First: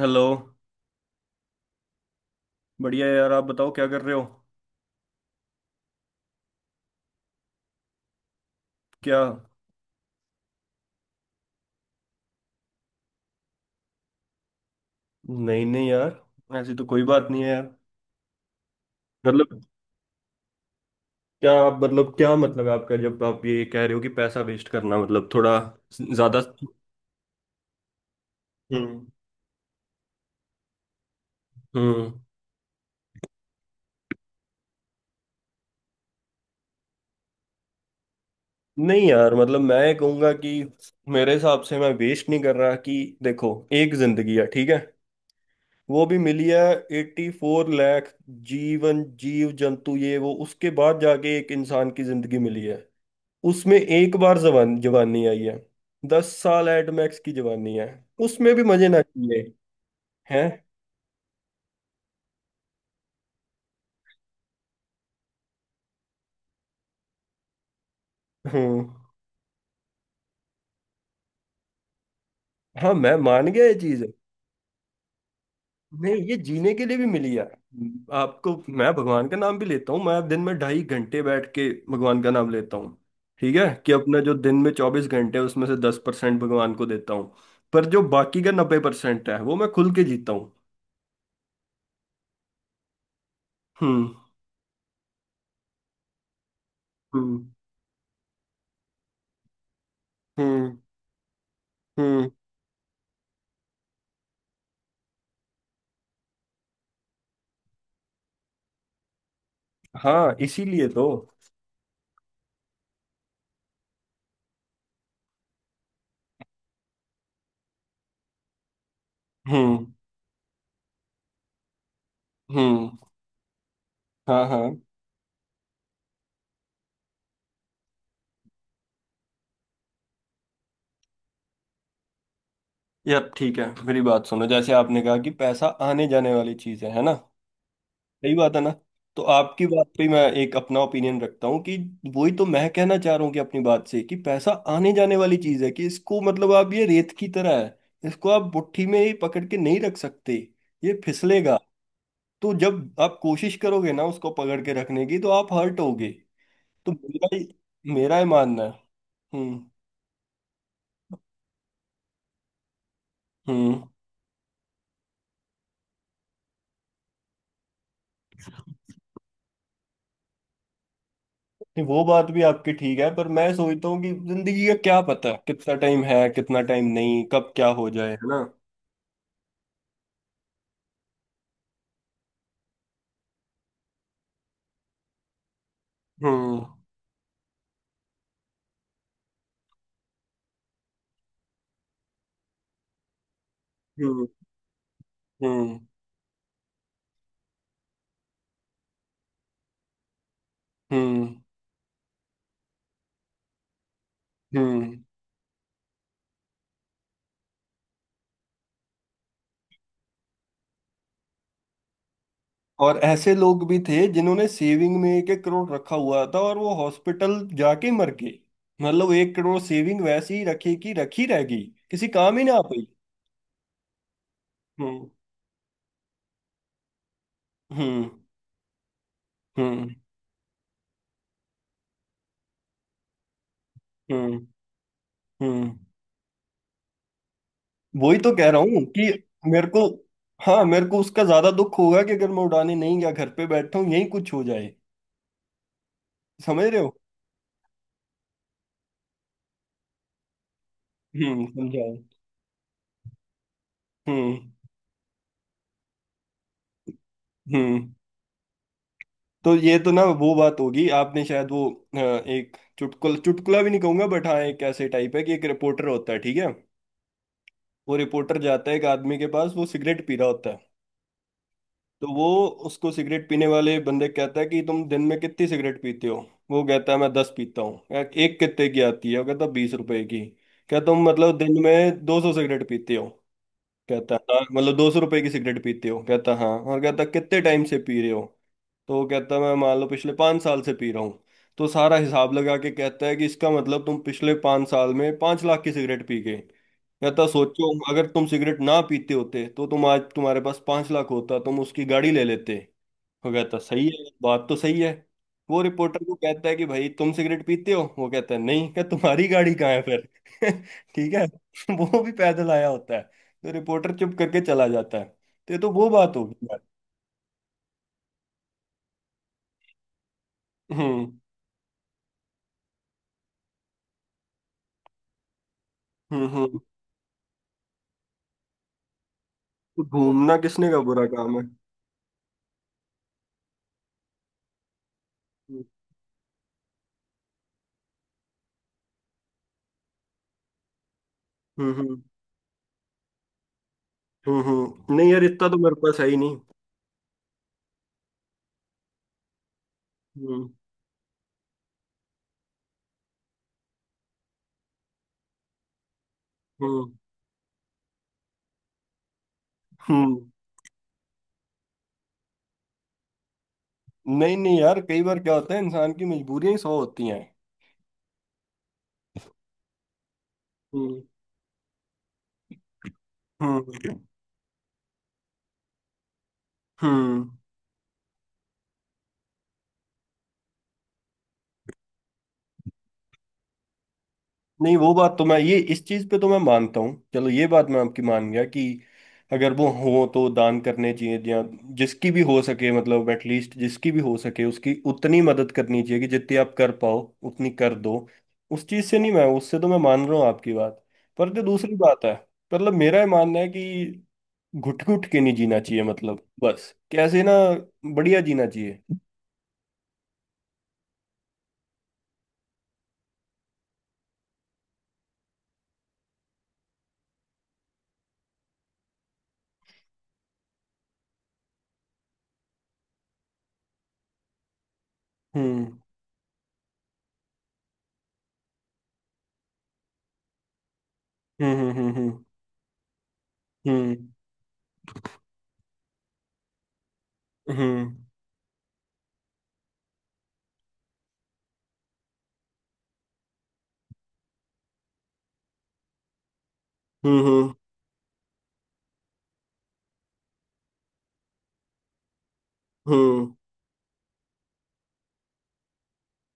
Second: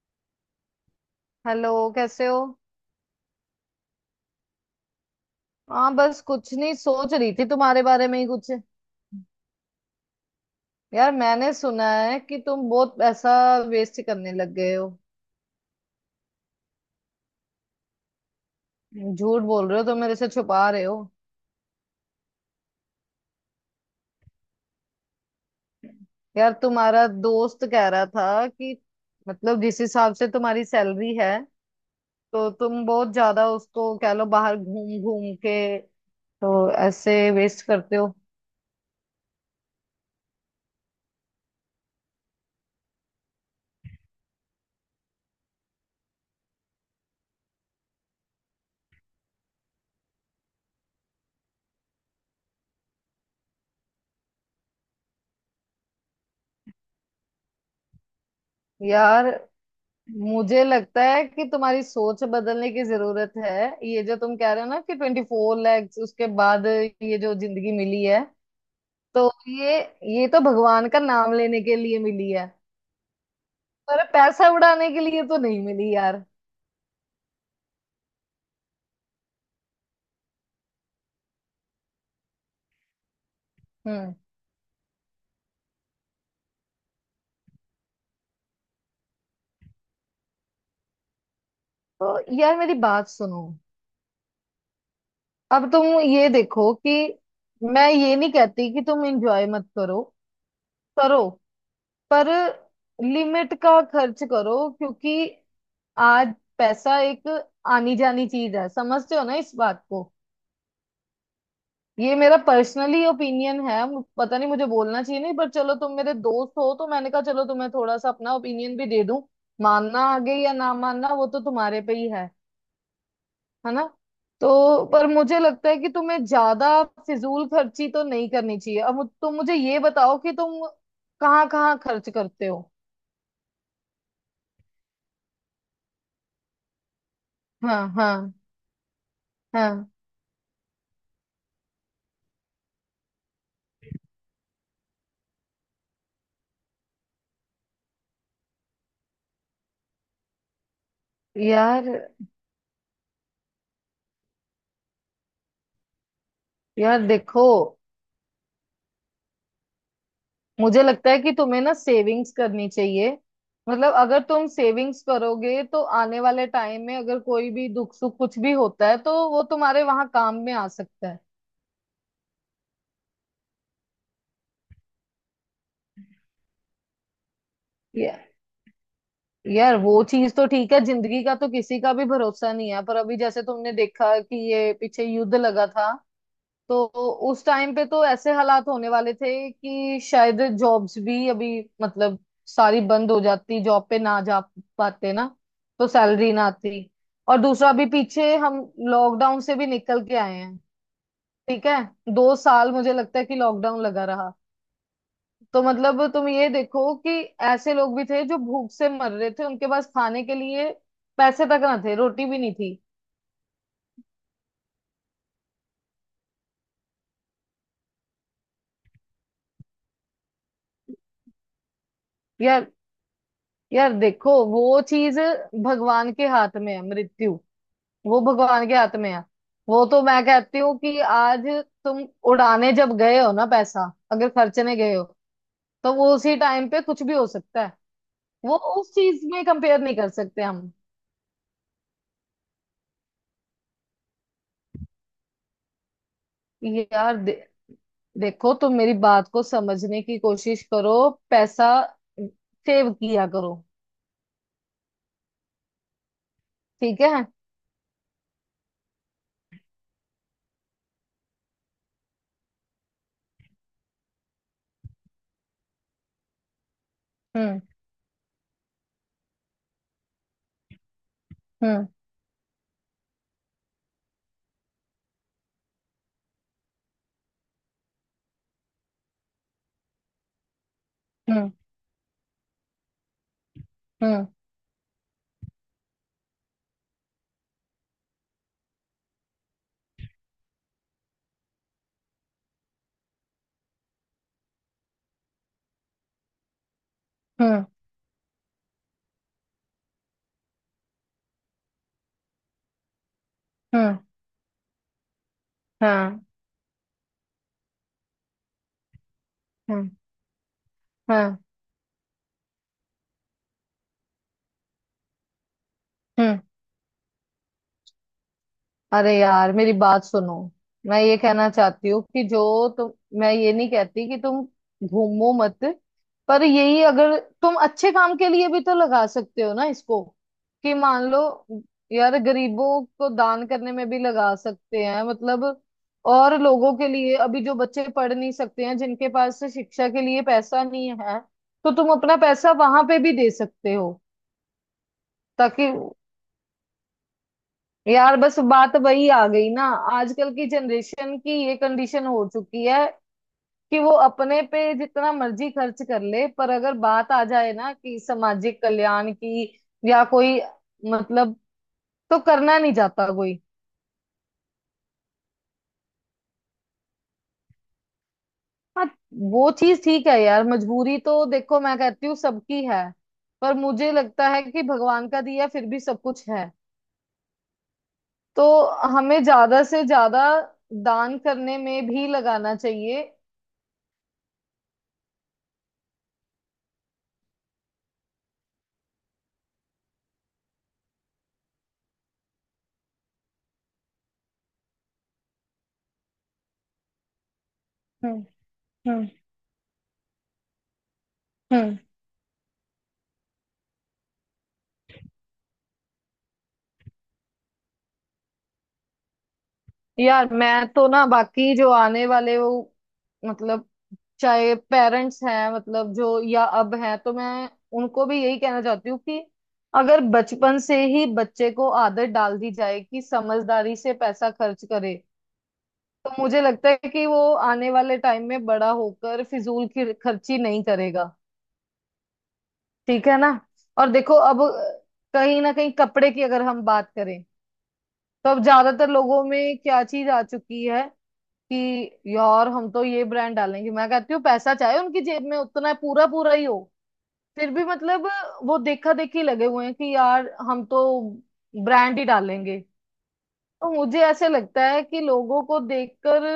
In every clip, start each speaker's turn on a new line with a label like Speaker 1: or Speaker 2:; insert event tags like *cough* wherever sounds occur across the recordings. Speaker 1: Hello.
Speaker 2: Hello. कैसे हो?
Speaker 1: बढ़िया यार, आप बताओ क्या कर रहे हो?
Speaker 2: हाँ, बस कुछ नहीं, सोच रही थी तुम्हारे बारे में ही कुछ।
Speaker 1: क्या?
Speaker 2: यार मैंने सुना है कि तुम बहुत पैसा वेस्ट करने लग गए हो।
Speaker 1: नहीं नहीं यार, ऐसी तो कोई बात नहीं है यार।
Speaker 2: झूठ
Speaker 1: मतलब
Speaker 2: बोल रहे हो तो मेरे से छुपा रहे हो।
Speaker 1: क्या मतलब आपका जब आप ये कह रहे हो कि पैसा वेस्ट करना, मतलब थोड़ा ज्यादा?
Speaker 2: यार, तुम्हारा दोस्त कह रहा था कि
Speaker 1: हम्म।
Speaker 2: मतलब जिस हिसाब से तुम्हारी सैलरी है
Speaker 1: हम्म।
Speaker 2: तो तुम बहुत ज्यादा, उसको कह लो, बाहर घूम घूम के तो ऐसे वेस्ट करते हो।
Speaker 1: नहीं यार, मतलब मैं ये कहूंगा कि मेरे हिसाब से मैं वेस्ट नहीं कर रहा कि देखो, एक जिंदगी है, ठीक है। वो भी मिली है। 84 लाख जीवन जीव जंतु ये वो उसके बाद जाके एक इंसान की जिंदगी मिली है। उसमें एक बार जवान जवानी आई है। 10 साल एट मैक्स की जवानी है। उसमें भी मजे ना
Speaker 2: यार,
Speaker 1: किए हैं।
Speaker 2: मुझे लगता है कि तुम्हारी सोच बदलने की जरूरत है। ये जो तुम कह रहे हो ना कि 24 लाख उसके बाद ये जो जिंदगी मिली है
Speaker 1: हम्म।
Speaker 2: तो ये तो भगवान का नाम लेने के लिए मिली है,
Speaker 1: हाँ मैं मान गया ये चीज।
Speaker 2: पर पैसा उड़ाने के लिए तो नहीं मिली
Speaker 1: नहीं
Speaker 2: यार।
Speaker 1: ये जीने के लिए भी मिली है। आपको, मैं भगवान का नाम भी लेता हूँ, मैं दिन में 2.5 घंटे बैठ के भगवान का नाम लेता हूँ। ठीक है कि
Speaker 2: हम्म।
Speaker 1: अपना जो दिन में 24 घंटे है उसमें से 10% भगवान को देता हूँ। पर जो बाकी का 90% है वो मैं खुल के जीता हूँ।
Speaker 2: तो यार मेरी बात सुनो।
Speaker 1: हम्म।
Speaker 2: अब तुम ये देखो कि
Speaker 1: हम्म।
Speaker 2: मैं ये नहीं कहती कि तुम एंजॉय मत करो,
Speaker 1: हम्म।
Speaker 2: करो, पर
Speaker 1: हम्म।
Speaker 2: लिमिट का खर्च करो, क्योंकि आज पैसा एक आनी जानी चीज है, समझते हो ना इस बात को?
Speaker 1: हाँ इसीलिए तो।
Speaker 2: ये मेरा पर्सनली ओपिनियन है, पता नहीं मुझे बोलना चाहिए नहीं, पर चलो तुम मेरे दोस्त हो तो मैंने कहा चलो तुम्हें थोड़ा सा अपना ओपिनियन भी दे दूं।
Speaker 1: हम्म।
Speaker 2: मानना आगे या ना मानना वो तो तुम्हारे पे ही है
Speaker 1: हम्म।
Speaker 2: है ना?
Speaker 1: हाँ हाँ।
Speaker 2: तो पर मुझे लगता है कि तुम्हें ज्यादा फिजूल खर्ची तो नहीं करनी चाहिए। अब तुम मुझे ये बताओ कि तुम कहाँ कहाँ खर्च करते हो?
Speaker 1: यार ठीक है, मेरी बात सुनो। जैसे आपने कहा कि पैसा आने जाने वाली चीज है ना?
Speaker 2: हाँ, हाँ,
Speaker 1: सही बात है ना। तो आपकी बात
Speaker 2: हाँ।
Speaker 1: पे मैं एक अपना ओपिनियन रखता हूँ कि वही तो मैं कहना चाह रहा हूँ कि अपनी बात से कि पैसा आने जाने वाली चीज है, कि इसको मतलब आप, ये रेत की तरह है, इसको आप मुट्ठी में ही पकड़ के नहीं रख सकते। ये फिसलेगा।
Speaker 2: यार,
Speaker 1: तो जब आप कोशिश करोगे ना उसको पकड़ के रखने की तो आप हर्ट होगे। तो
Speaker 2: यार
Speaker 1: मेरा
Speaker 2: देखो,
Speaker 1: मेरा ही मानना है। हम्म।
Speaker 2: मुझे लगता है कि तुम्हें ना सेविंग्स करनी चाहिए।
Speaker 1: हम्म।
Speaker 2: मतलब अगर तुम सेविंग्स करोगे तो आने वाले टाइम में अगर कोई भी दुख सुख कुछ भी होता है तो वो तुम्हारे वहां काम में आ सकता है।
Speaker 1: नहीं वो बात भी आपकी ठीक है, पर मैं सोचता हूँ कि जिंदगी का क्या पता कितना टाइम है, कितना टाइम नहीं, कब क्या हो जाए,
Speaker 2: या,
Speaker 1: है ना?
Speaker 2: यार, वो चीज तो ठीक है, जिंदगी का तो किसी का भी भरोसा नहीं है, पर अभी जैसे तुमने देखा कि ये पीछे युद्ध लगा था
Speaker 1: हम्म।
Speaker 2: तो उस टाइम पे तो ऐसे हालात होने वाले थे कि शायद जॉब्स भी अभी मतलब सारी बंद हो जाती, जॉब पे ना
Speaker 1: हम्म।
Speaker 2: जा पाते ना,
Speaker 1: हम्म।
Speaker 2: तो सैलरी ना आती। और दूसरा भी पीछे हम लॉकडाउन से भी निकल के आए हैं।
Speaker 1: हम्म।
Speaker 2: ठीक है, 2 साल मुझे लगता है कि लॉकडाउन लगा रहा।
Speaker 1: हम्म।
Speaker 2: तो मतलब तुम ये देखो कि ऐसे लोग भी थे जो भूख से मर रहे थे, उनके पास खाने के लिए पैसे तक ना थे, रोटी भी नहीं थी।
Speaker 1: और ऐसे लोग भी थे जिन्होंने सेविंग में एक एक करोड़ रखा हुआ था और वो हॉस्पिटल जाके मर गए। मतलब 1 करोड़ सेविंग वैसी ही रखी कि रखी रह गई, किसी काम ही ना आ
Speaker 2: यार,
Speaker 1: पाई।
Speaker 2: यार देखो, वो
Speaker 1: हम्म।
Speaker 2: चीज भगवान के हाथ में है, मृत्यु,
Speaker 1: हम्म।
Speaker 2: वो भगवान के हाथ में है। वो
Speaker 1: हम्म।
Speaker 2: तो मैं कहती हूँ कि आज तुम उड़ाने जब गए हो ना पैसा, अगर
Speaker 1: हम्म।
Speaker 2: खर्चने गए हो,
Speaker 1: हम्म।
Speaker 2: तो वो उसी टाइम पे कुछ भी हो सकता है।
Speaker 1: वही तो कह
Speaker 2: वो
Speaker 1: रहा हूँ
Speaker 2: उस
Speaker 1: कि
Speaker 2: चीज में
Speaker 1: मेरे
Speaker 2: कंपेयर
Speaker 1: को,
Speaker 2: नहीं कर सकते
Speaker 1: हाँ
Speaker 2: हम।
Speaker 1: मेरे को उसका ज्यादा दुख होगा कि अगर मैं उड़ाने नहीं गया, घर पे बैठा हूँ यही कुछ हो जाए। समझ रहे
Speaker 2: ये
Speaker 1: हो?
Speaker 2: यार देखो, तुम मेरी बात को समझने की कोशिश करो,
Speaker 1: हम्म,
Speaker 2: पैसा
Speaker 1: समझाओ।
Speaker 2: सेव किया करो,
Speaker 1: हम्म।
Speaker 2: ठीक है?
Speaker 1: हम्म। तो ये तो ना वो बात होगी, आपने शायद वो एक चुटकुला चुटकुला भी नहीं कहूंगा, बट हाँ एक ऐसे टाइप है कि एक रिपोर्टर होता है, ठीक है।
Speaker 2: हम्म।
Speaker 1: वो रिपोर्टर जाता है एक आदमी के पास, वो सिगरेट पी रहा होता है।
Speaker 2: हम्म।
Speaker 1: तो वो उसको, सिगरेट पीने वाले बंदे कहता है कि तुम दिन में कितनी सिगरेट पीते हो? वो कहता है मैं 10 पीता हूँ। कहा, एक कितने की आती है? वो कहता 20 रुपए की। क्या तुम मतलब
Speaker 2: हम्म।
Speaker 1: दिन में 200 सिगरेट पीते हो? कहता
Speaker 2: हम्म।
Speaker 1: हाँ। मतलब 200 रुपए की सिगरेट पीते हो? कहता हाँ। और कहता कितने टाइम से पी रहे हो? तो वो कहता है मैं मान लो पिछले 5 साल से पी रहा हूँ। तो सारा हिसाब लगा के कहता है कि इसका मतलब तुम पिछले 5 साल में 5 लाख की सिगरेट पी गए। कहता
Speaker 2: हम्म।
Speaker 1: सोचो, अगर तुम सिगरेट ना पीते होते तो तुम आज, तुम्हारे पास 5 लाख होता, तुम उसकी गाड़ी ले लेते। वो कहता सही
Speaker 2: हम्म।
Speaker 1: है, बात तो सही है। वो रिपोर्टर को
Speaker 2: हाँ,
Speaker 1: कहता है कि भाई तुम सिगरेट पीते हो? वो कहता है नहीं। क्या? तुम्हारी गाड़ी कहाँ है
Speaker 2: हाँ,
Speaker 1: फिर? *laughs* ठीक है।
Speaker 2: हाँ,
Speaker 1: *laughs* वो भी पैदल आया होता है। तो रिपोर्टर चुप करके चला जाता है। तो ये तो वो बात होगी
Speaker 2: हाँ।
Speaker 1: यार।
Speaker 2: अरे यार मेरी बात सुनो। मैं
Speaker 1: हम्म।
Speaker 2: ये कहना चाहती हूँ कि जो तुम, मैं ये नहीं कहती कि तुम घूमो मत,
Speaker 1: हम्म।
Speaker 2: पर
Speaker 1: हम्म।
Speaker 2: यही अगर तुम अच्छे काम के लिए भी तो लगा सकते हो ना इसको,
Speaker 1: घूमना किसने
Speaker 2: कि
Speaker 1: का
Speaker 2: मान
Speaker 1: बुरा
Speaker 2: लो,
Speaker 1: काम है?
Speaker 2: यार गरीबों को दान करने में भी लगा सकते हैं, मतलब और लोगों के लिए, अभी जो बच्चे पढ़ नहीं सकते हैं जिनके पास से शिक्षा के लिए पैसा नहीं है तो
Speaker 1: हम्म।
Speaker 2: तुम
Speaker 1: हम्म।
Speaker 2: अपना पैसा वहां पे भी दे सकते हो,
Speaker 1: हम्म। हम्म। नहीं यार, इतना तो
Speaker 2: ताकि...
Speaker 1: मेरे पास है ही नहीं।
Speaker 2: यार बस बात वही आ गई ना। आजकल की
Speaker 1: हम्म।
Speaker 2: जनरेशन की ये कंडीशन हो चुकी है कि वो अपने पे जितना मर्जी खर्च कर ले, पर अगर
Speaker 1: हम्म।
Speaker 2: बात आ जाए ना कि सामाजिक कल्याण की या
Speaker 1: हम्म।
Speaker 2: कोई, मतलब, तो करना नहीं चाहता कोई।
Speaker 1: नहीं नहीं यार, कई बार क्या होता है इंसान की मजबूरियां ही सौ होती हैं।
Speaker 2: हाँ, वो चीज ठीक है यार, मजबूरी
Speaker 1: हम्म।
Speaker 2: तो देखो मैं कहती हूँ सबकी है, पर मुझे
Speaker 1: हम्म।
Speaker 2: लगता है कि भगवान का दिया फिर भी सब कुछ है,
Speaker 1: हम्म।
Speaker 2: तो हमें ज्यादा से ज्यादा दान करने में भी लगाना चाहिए।
Speaker 1: नहीं वो बात तो मैं, ये इस चीज पे तो मैं मानता हूँ। चलो ये बात मैं आपकी मान गया कि अगर वो हो तो दान करने चाहिए या जिसकी भी हो सके, मतलब एटलीस्ट जिसकी भी हो सके उसकी उतनी मदद करनी चाहिए कि जितनी आप कर पाओ उतनी कर दो।
Speaker 2: हम्म।
Speaker 1: उस चीज से नहीं, मैं उससे तो मैं मान रहा हूँ आपकी बात। पर जो दूसरी
Speaker 2: हम्म।
Speaker 1: बात है, मतलब मेरा ये मानना है कि घुट घुट के नहीं जीना चाहिए, मतलब बस कैसे ना बढ़िया जीना चाहिए।
Speaker 2: यार, मैं तो ना, बाकी जो आने वाले, वो मतलब चाहे पेरेंट्स हैं, मतलब जो या अब हैं, तो मैं उनको भी यही कहना चाहती हूँ कि अगर बचपन से ही बच्चे को आदत डाल दी जाए कि समझदारी से पैसा खर्च करे
Speaker 1: हम्म।
Speaker 2: तो मुझे लगता है कि वो आने वाले टाइम में बड़ा होकर फिजूल की खर्ची नहीं करेगा।
Speaker 1: हम्म। हम्म। हम्म।
Speaker 2: ठीक है ना? और
Speaker 1: हम्म।
Speaker 2: देखो अब, कहीं ना कहीं कपड़े की अगर हम बात करें
Speaker 1: हम्म। हम्म।
Speaker 2: तो अब ज्यादातर लोगों में क्या चीज आ चुकी है कि यार हम तो ये ब्रांड डालेंगे। मैं कहती हूँ पैसा चाहे उनकी जेब में उतना पूरा पूरा ही हो,
Speaker 1: हम्म।
Speaker 2: फिर
Speaker 1: हम्म।
Speaker 2: भी मतलब वो देखा देखी लगे हुए हैं कि यार हम तो ब्रांड ही डालेंगे।
Speaker 1: हम्म,
Speaker 2: तो मुझे ऐसे लगता है कि लोगों को देखकर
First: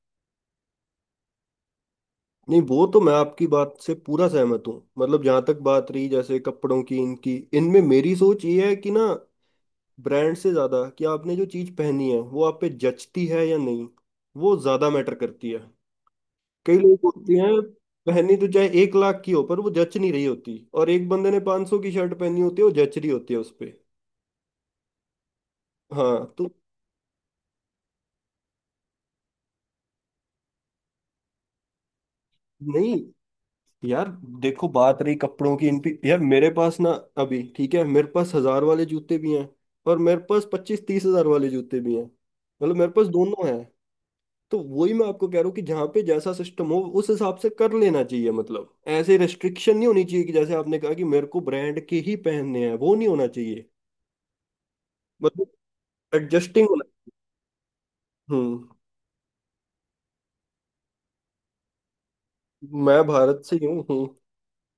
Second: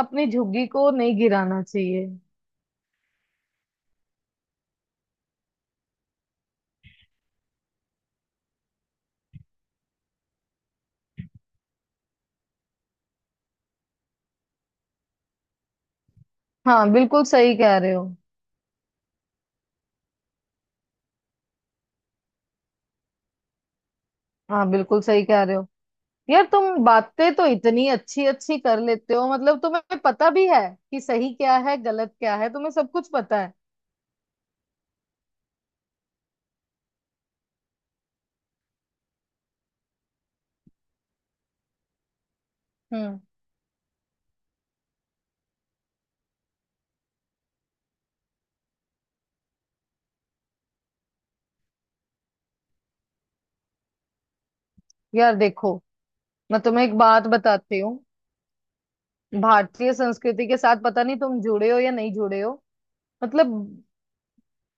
Speaker 2: अपनी झुग्गी को नहीं गिराना चाहिए।
Speaker 1: नहीं वो तो मैं आपकी बात से पूरा सहमत हूँ। मतलब जहां तक बात रही जैसे कपड़ों की, इनकी, इनमें मेरी सोच ये है कि ना, ब्रांड से ज्यादा कि आपने जो चीज पहनी है वो आप पे जचती है या नहीं, वो ज्यादा मैटर करती है। कई
Speaker 2: हाँ,
Speaker 1: लोग
Speaker 2: बिल्कुल
Speaker 1: होते हैं
Speaker 2: सही कह रहे हो।
Speaker 1: पहनी तो चाहे 1 लाख की हो पर वो जच नहीं रही होती, और एक बंदे ने 500 सौ की शर्ट पहनी होती है वो जच रही होती है उस पे।
Speaker 2: हाँ, बिल्कुल सही कह रहे हो।
Speaker 1: हाँ
Speaker 2: यार
Speaker 1: तो
Speaker 2: तुम बातें तो इतनी अच्छी अच्छी कर लेते हो, मतलब तुम्हें पता भी है कि सही क्या है गलत क्या है, तुम्हें सब
Speaker 1: नहीं
Speaker 2: कुछ पता है।
Speaker 1: यार देखो, बात रही कपड़ों की इन पे, यार मेरे पास ना अभी, ठीक है, मेरे पास 1000 वाले जूते भी हैं और मेरे पास 25-30 हजार वाले जूते भी हैं। मतलब मेरे पास
Speaker 2: हम्म।
Speaker 1: दोनों हैं। तो वही मैं आपको कह रहा हूँ कि जहाँ पे जैसा सिस्टम हो उस हिसाब से कर लेना चाहिए, मतलब ऐसे रिस्ट्रिक्शन नहीं होनी चाहिए कि जैसे आपने कहा कि मेरे को ब्रांड के ही पहनने हैं, वो नहीं होना चाहिए।
Speaker 2: यार
Speaker 1: मतलब
Speaker 2: देखो, मैं
Speaker 1: एडजस्टिंग होना।
Speaker 2: तुम्हें एक बात बताती हूँ।
Speaker 1: हम्म।
Speaker 2: भारतीय संस्कृति के साथ पता नहीं तुम जुड़े हो या नहीं जुड़े हो,
Speaker 1: मैं भारत
Speaker 2: मतलब।
Speaker 1: से ही हूँ।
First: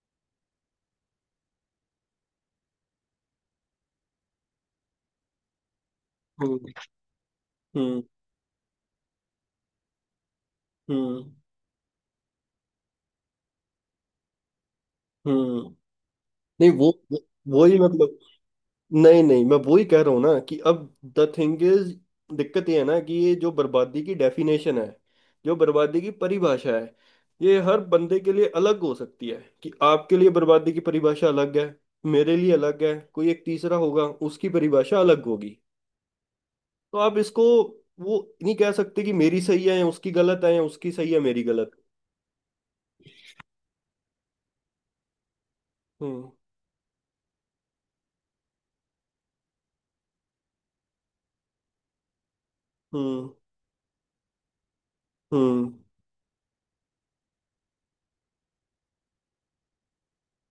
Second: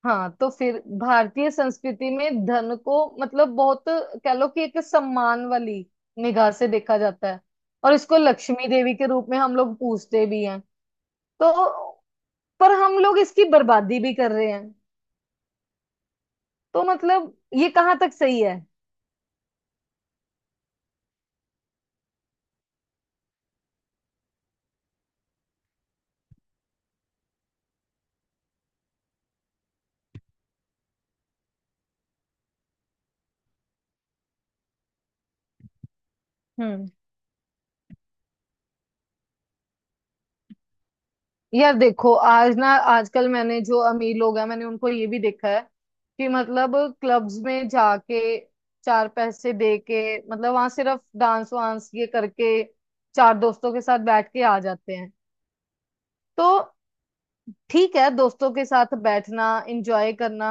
Speaker 2: हाँ, तो फिर भारतीय संस्कृति में धन को, मतलब बहुत, कह लो कि एक सम्मान वाली निगाह
Speaker 1: हम्म।
Speaker 2: से देखा जाता है, और
Speaker 1: हम्म।
Speaker 2: इसको लक्ष्मी देवी के रूप में हम लोग पूजते भी हैं,
Speaker 1: हम्म।
Speaker 2: तो पर हम लोग इसकी बर्बादी भी कर रहे हैं,
Speaker 1: हम्म। हम्म। नहीं
Speaker 2: तो मतलब ये
Speaker 1: वही
Speaker 2: कहाँ तक
Speaker 1: मतलब।
Speaker 2: सही है?
Speaker 1: नहीं नहीं, मैं वो ही कह रहा हूँ ना कि अब द थिंग इज, दिक्कत ये है ना कि ये जो बर्बादी की डेफिनेशन है, जो बर्बादी की परिभाषा है, ये हर बंदे के लिए अलग हो सकती है, कि आपके लिए बर्बादी की परिभाषा अलग है, मेरे लिए अलग है, कोई एक तीसरा होगा, उसकी परिभाषा अलग होगी।
Speaker 2: हम्म।
Speaker 1: तो आप इसको, वो नहीं कह सकते कि मेरी सही है या उसकी गलत है, या उसकी सही है मेरी गलत।
Speaker 2: यार देखो, आज ना, आजकल मैंने जो अमीर लोग हैं मैंने उनको ये भी देखा है कि
Speaker 1: हम्म।
Speaker 2: मतलब क्लब्स में जाके चार पैसे दे के मतलब वहां सिर्फ डांस वांस ये करके
Speaker 1: हम्म।
Speaker 2: चार दोस्तों के साथ बैठ के आ जाते हैं।
Speaker 1: हम्म।
Speaker 2: तो ठीक है, दोस्तों के साथ बैठना, एंजॉय करना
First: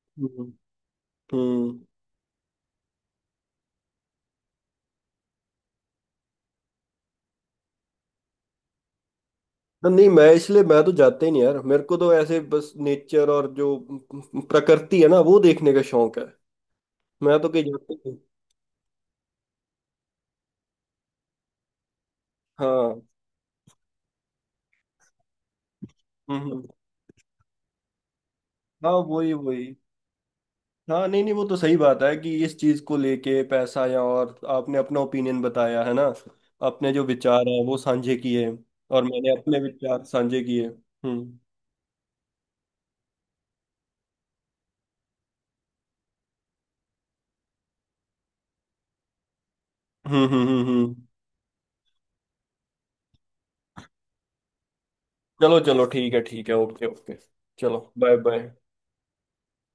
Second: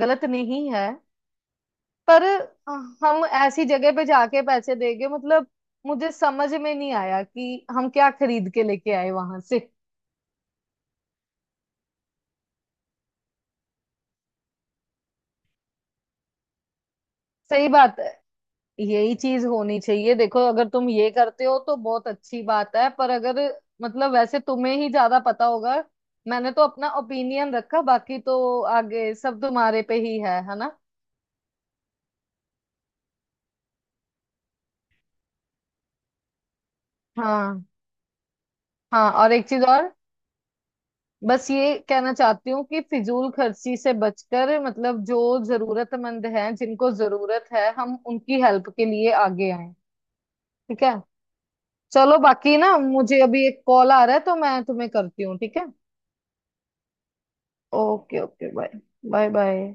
Speaker 2: गलत
Speaker 1: हम्म।
Speaker 2: नहीं है।
Speaker 1: हम्म।
Speaker 2: पर हम ऐसी जगह पे जाके पैसे देंगे, मतलब मुझे समझ में नहीं आया कि हम क्या खरीद के लेके आए वहां से।
Speaker 1: ना, नहीं, मैं इसलिए मैं तो जाते ही नहीं यार, मेरे को तो ऐसे बस नेचर और जो प्रकृति है ना वो देखने का शौक है। मैं तो कहीं
Speaker 2: सही
Speaker 1: जाता ही
Speaker 2: बात है,
Speaker 1: नहीं।
Speaker 2: यही चीज होनी चाहिए। देखो अगर तुम ये करते हो तो बहुत अच्छी बात है,
Speaker 1: हाँ।
Speaker 2: पर अगर, मतलब वैसे तुम्हें ही ज्यादा पता होगा।
Speaker 1: हम्म।
Speaker 2: मैंने तो
Speaker 1: हम्म।
Speaker 2: अपना ओपिनियन रखा, बाकी तो
Speaker 1: हाँ
Speaker 2: आगे
Speaker 1: वही
Speaker 2: सब
Speaker 1: वही।
Speaker 2: तुम्हारे पे ही है ना?
Speaker 1: हाँ नहीं नहीं, वो तो सही बात है कि इस चीज को लेके पैसा, या, और आपने अपना ओपिनियन बताया है ना, अपने जो विचार है
Speaker 2: हाँ,
Speaker 1: वो साझे किए और
Speaker 2: हाँ।
Speaker 1: मैंने
Speaker 2: और एक
Speaker 1: अपने
Speaker 2: चीज और,
Speaker 1: विचार साझे किए। हम्म।
Speaker 2: बस ये कहना चाहती हूँ कि फिजूल खर्ची से बचकर, मतलब जो जरूरतमंद हैं, जिनको जरूरत है, हम उनकी हेल्प के लिए आगे आए।
Speaker 1: हम्म। हम्म। हम्म।
Speaker 2: ठीक है?
Speaker 1: हम्म।
Speaker 2: चलो, बाकी ना, मुझे अभी एक कॉल आ रहा है तो मैं तुम्हें करती हूँ, ठीक
Speaker 1: चलो
Speaker 2: है?
Speaker 1: चलो, ठीक है ठीक है, ओके ओके। चलो bye
Speaker 2: okay, okay.
Speaker 1: Bye.
Speaker 2: Bye. Bye. Bye.